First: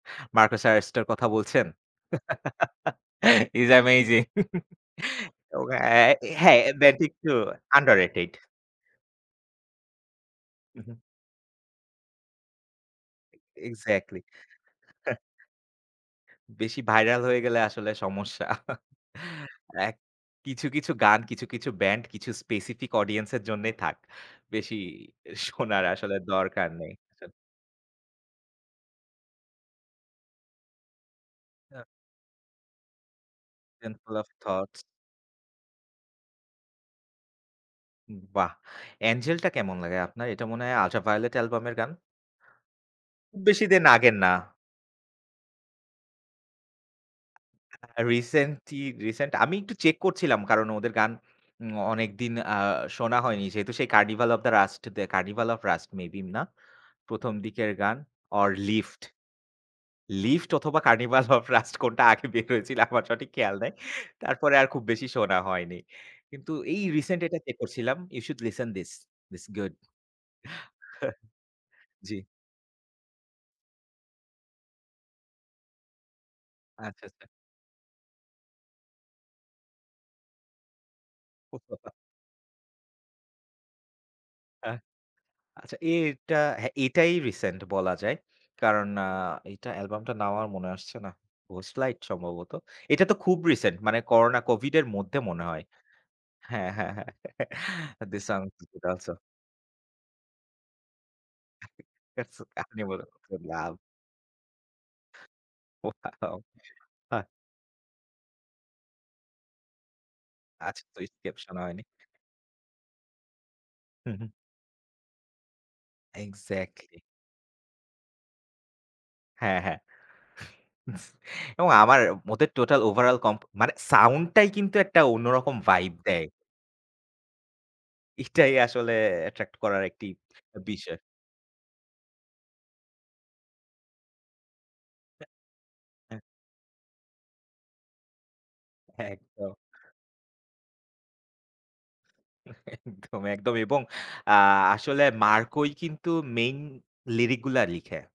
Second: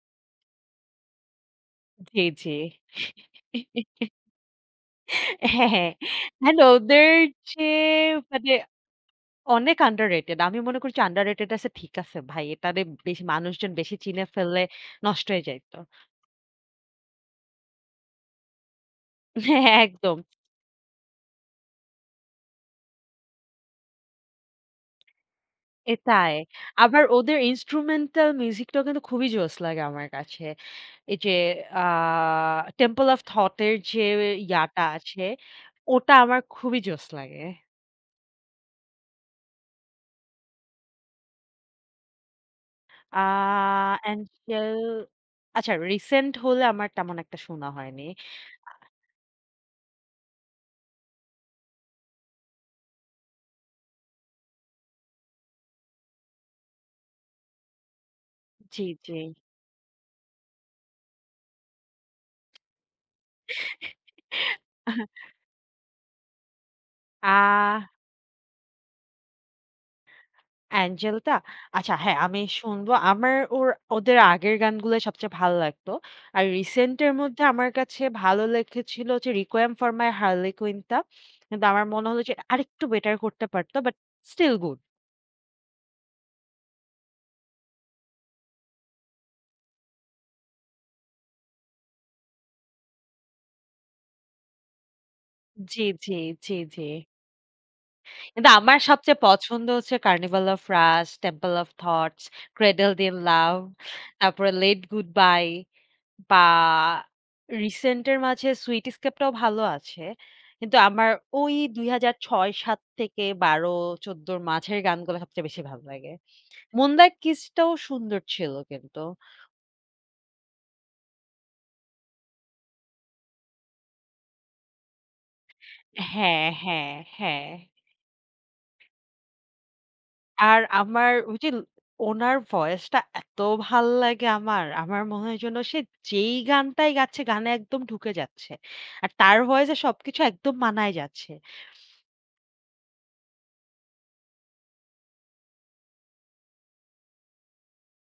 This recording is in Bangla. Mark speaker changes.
Speaker 1: মার্কোস আরেস্টের কথা বলছেন?
Speaker 2: জি, জি।
Speaker 1: হিস অ্যামেজিং! ও
Speaker 2: হ্যাঁ, হ্যাঁ।
Speaker 1: অ্যা হ্যাঁ,
Speaker 2: মানে
Speaker 1: দ্যাট
Speaker 2: ওদের
Speaker 1: একটু
Speaker 2: যে
Speaker 1: আন্ডার রেটেড।
Speaker 2: মানে, অনেক আন্ডার রেটেড। আমি মনে
Speaker 1: হুম, হুম।
Speaker 2: করছি, আন্ডার রেটেড আছে ঠিক আছে ভাই, এটারে বেশি মানুষজন বেশি
Speaker 1: এক্সাক্টলি!
Speaker 2: চিনে ফেললে,
Speaker 1: হ্যাঁ।
Speaker 2: নষ্ট হয়ে যাইত।
Speaker 1: বেশি ভাইরাল হয়ে গেলে আসলে সমস্যা।
Speaker 2: হ্যাঁ,
Speaker 1: এক
Speaker 2: একদম।
Speaker 1: কিছু, কিছু গান কিছু, কিছু ব্যান্ড কিছু, স্পেসিফিক অডিয়েন্স এর জন্যই থাক। বেশি শোনার আসলে
Speaker 2: এটাই।
Speaker 1: দরকার নেই।
Speaker 2: আবার
Speaker 1: সা
Speaker 2: ওদের ইন্সট্রুমেন্টাল মিউজিকটাও কিন্তু খুবই জোস লাগে আমার কাছে। এই যে আ
Speaker 1: আ
Speaker 2: টেম্পল অফ থট এর যে
Speaker 1: টেম্পল অফ থটস।
Speaker 2: ইয়াটা আছে, ওটা আমার খুবই জোস লাগে।
Speaker 1: বাহ! অ্যাঞ্জেলটা কেমন লাগে আপনার? এটা মনে হয় আল্ট্রা ভায়োলেট অ্যালবামের গান?
Speaker 2: আ
Speaker 1: খুব বেশি দিন আগের না।
Speaker 2: এঞ্জেল, আচ্ছা রিসেন্ট হলে আমার তেমন একটা শোনা
Speaker 1: আ
Speaker 2: হয়নি।
Speaker 1: রিসেন্টলি,
Speaker 2: আ
Speaker 1: রিসেন্ট আমি একটু চেক করছিলাম, কারণ ওদের গান উম অনেকদিন আ শোনা হয়নি। যেহেতু সেই Carnival of the Rust, Carnival of Rust maybe না। ১ম দিকের গান ওর
Speaker 2: জি,
Speaker 1: লিফট।
Speaker 2: জি।
Speaker 1: লিফট অথবা কার্নিভাল অফ রাস্ট কোনটা আগে বের হয়েছিল আমার সঠিক খেয়াল নাই। তারপরে আর খুব বেশি শোনা হয়নি। কিন্তু এই রিসেন্ট এটা চেক
Speaker 2: আহ
Speaker 1: করছিলাম, you should listen this, this is good.
Speaker 2: অ্যাঞ্জেলটা? আচ্ছা হ্যাঁ,
Speaker 1: জি।
Speaker 2: আমি শুনবো। আমার ওর ওদের আগের গানগুলো সবচেয়ে ভালো লাগত, আর রিসেন্ট
Speaker 1: আচ্ছা,
Speaker 2: এর
Speaker 1: আচ্ছা।
Speaker 2: মধ্যে আমার কাছে ভালো লেগেছিল যে, Requiem for My Harlequin টা কিন্তু, আমার মনে হল যে আরেকটু বেটার করতে পারতো বাট স্টিল
Speaker 1: আহ
Speaker 2: গুড।
Speaker 1: আচ্ছা, এটা হ্যাঁ, এটাই রিসেন্ট বলা যায়। কারণ আ এটা অ্যালবামটা নাম মনে আসছে না। ঘোস্ট লাইট সম্ভবত। এটা তো খুব রিসেন্ট মানে, করোনা কোভিডের মধ্যে মনে হয়
Speaker 2: জি, জি, জি,
Speaker 1: হ্যাঁ,
Speaker 2: জি।
Speaker 1: হ্যাঁ, হ্যাঁ। থিস
Speaker 2: কিন্তু
Speaker 1: সংস ইস
Speaker 2: আমার
Speaker 1: গুড আলসো।
Speaker 2: সবচেয়ে পছন্দ হচ্ছে Carnival of Rust, Temple of Thought,
Speaker 1: আপনি
Speaker 2: ক্রেডেলড
Speaker 1: বলুন
Speaker 2: ইন
Speaker 1: [unintelligible]
Speaker 2: লাভ,
Speaker 1: লাভ।
Speaker 2: তারপরে লেট গুড বাই
Speaker 1: অয়াও!
Speaker 2: বা
Speaker 1: হ্যাঁ।
Speaker 2: রিসেন্ট এর মাঝে, সুইট স্কেপ টাও ভালো আছে। কিন্তু
Speaker 1: আচ্ছা। তো
Speaker 2: আমার
Speaker 1: স্কেপ
Speaker 2: ওই
Speaker 1: শোনা হয়নি?
Speaker 2: ২০০৬-৭ থেকে
Speaker 1: হুম,
Speaker 2: ১২-১৪
Speaker 1: হুম।
Speaker 2: এর মাঝের গানগুলো সবচেয়ে বেশি ভালো লাগে।
Speaker 1: এক্সাক্টলি।
Speaker 2: মুনলাইট কিস টাও সুন্দর ছিল কিন্তু।
Speaker 1: হ্যাঁ, হ্যাঁ। এবং আমার ওদের টোটাল ওভারঅল কম্প মানে সাউন্ড টাই কিন্তু একটা অন্যরকম ভাইব দেয়।
Speaker 2: হ্যাঁ, হ্যাঁ, হ্যাঁ।
Speaker 1: এটাই আসলে অ্যাট্রাক্ট করার একটি
Speaker 2: আর
Speaker 1: বিষয়।
Speaker 2: আমার, ঐযে উনার ভয়েসটা এত ভাল লাগে আমার। আমার মনে হয় যেন, সে
Speaker 1: হ্যাঁ।
Speaker 2: যেই গানটাই গাচ্ছে, গানে একদম ঢুকে যাচ্ছে। আর তার
Speaker 1: একদম।
Speaker 2: ভয়েস এ সবকিছু একদম মানাই যাচ্ছে।
Speaker 1: একদম, একদম। এবং আ আসলে মার্কোই কিন্তু মেইন লিরিক গুলা লিখে।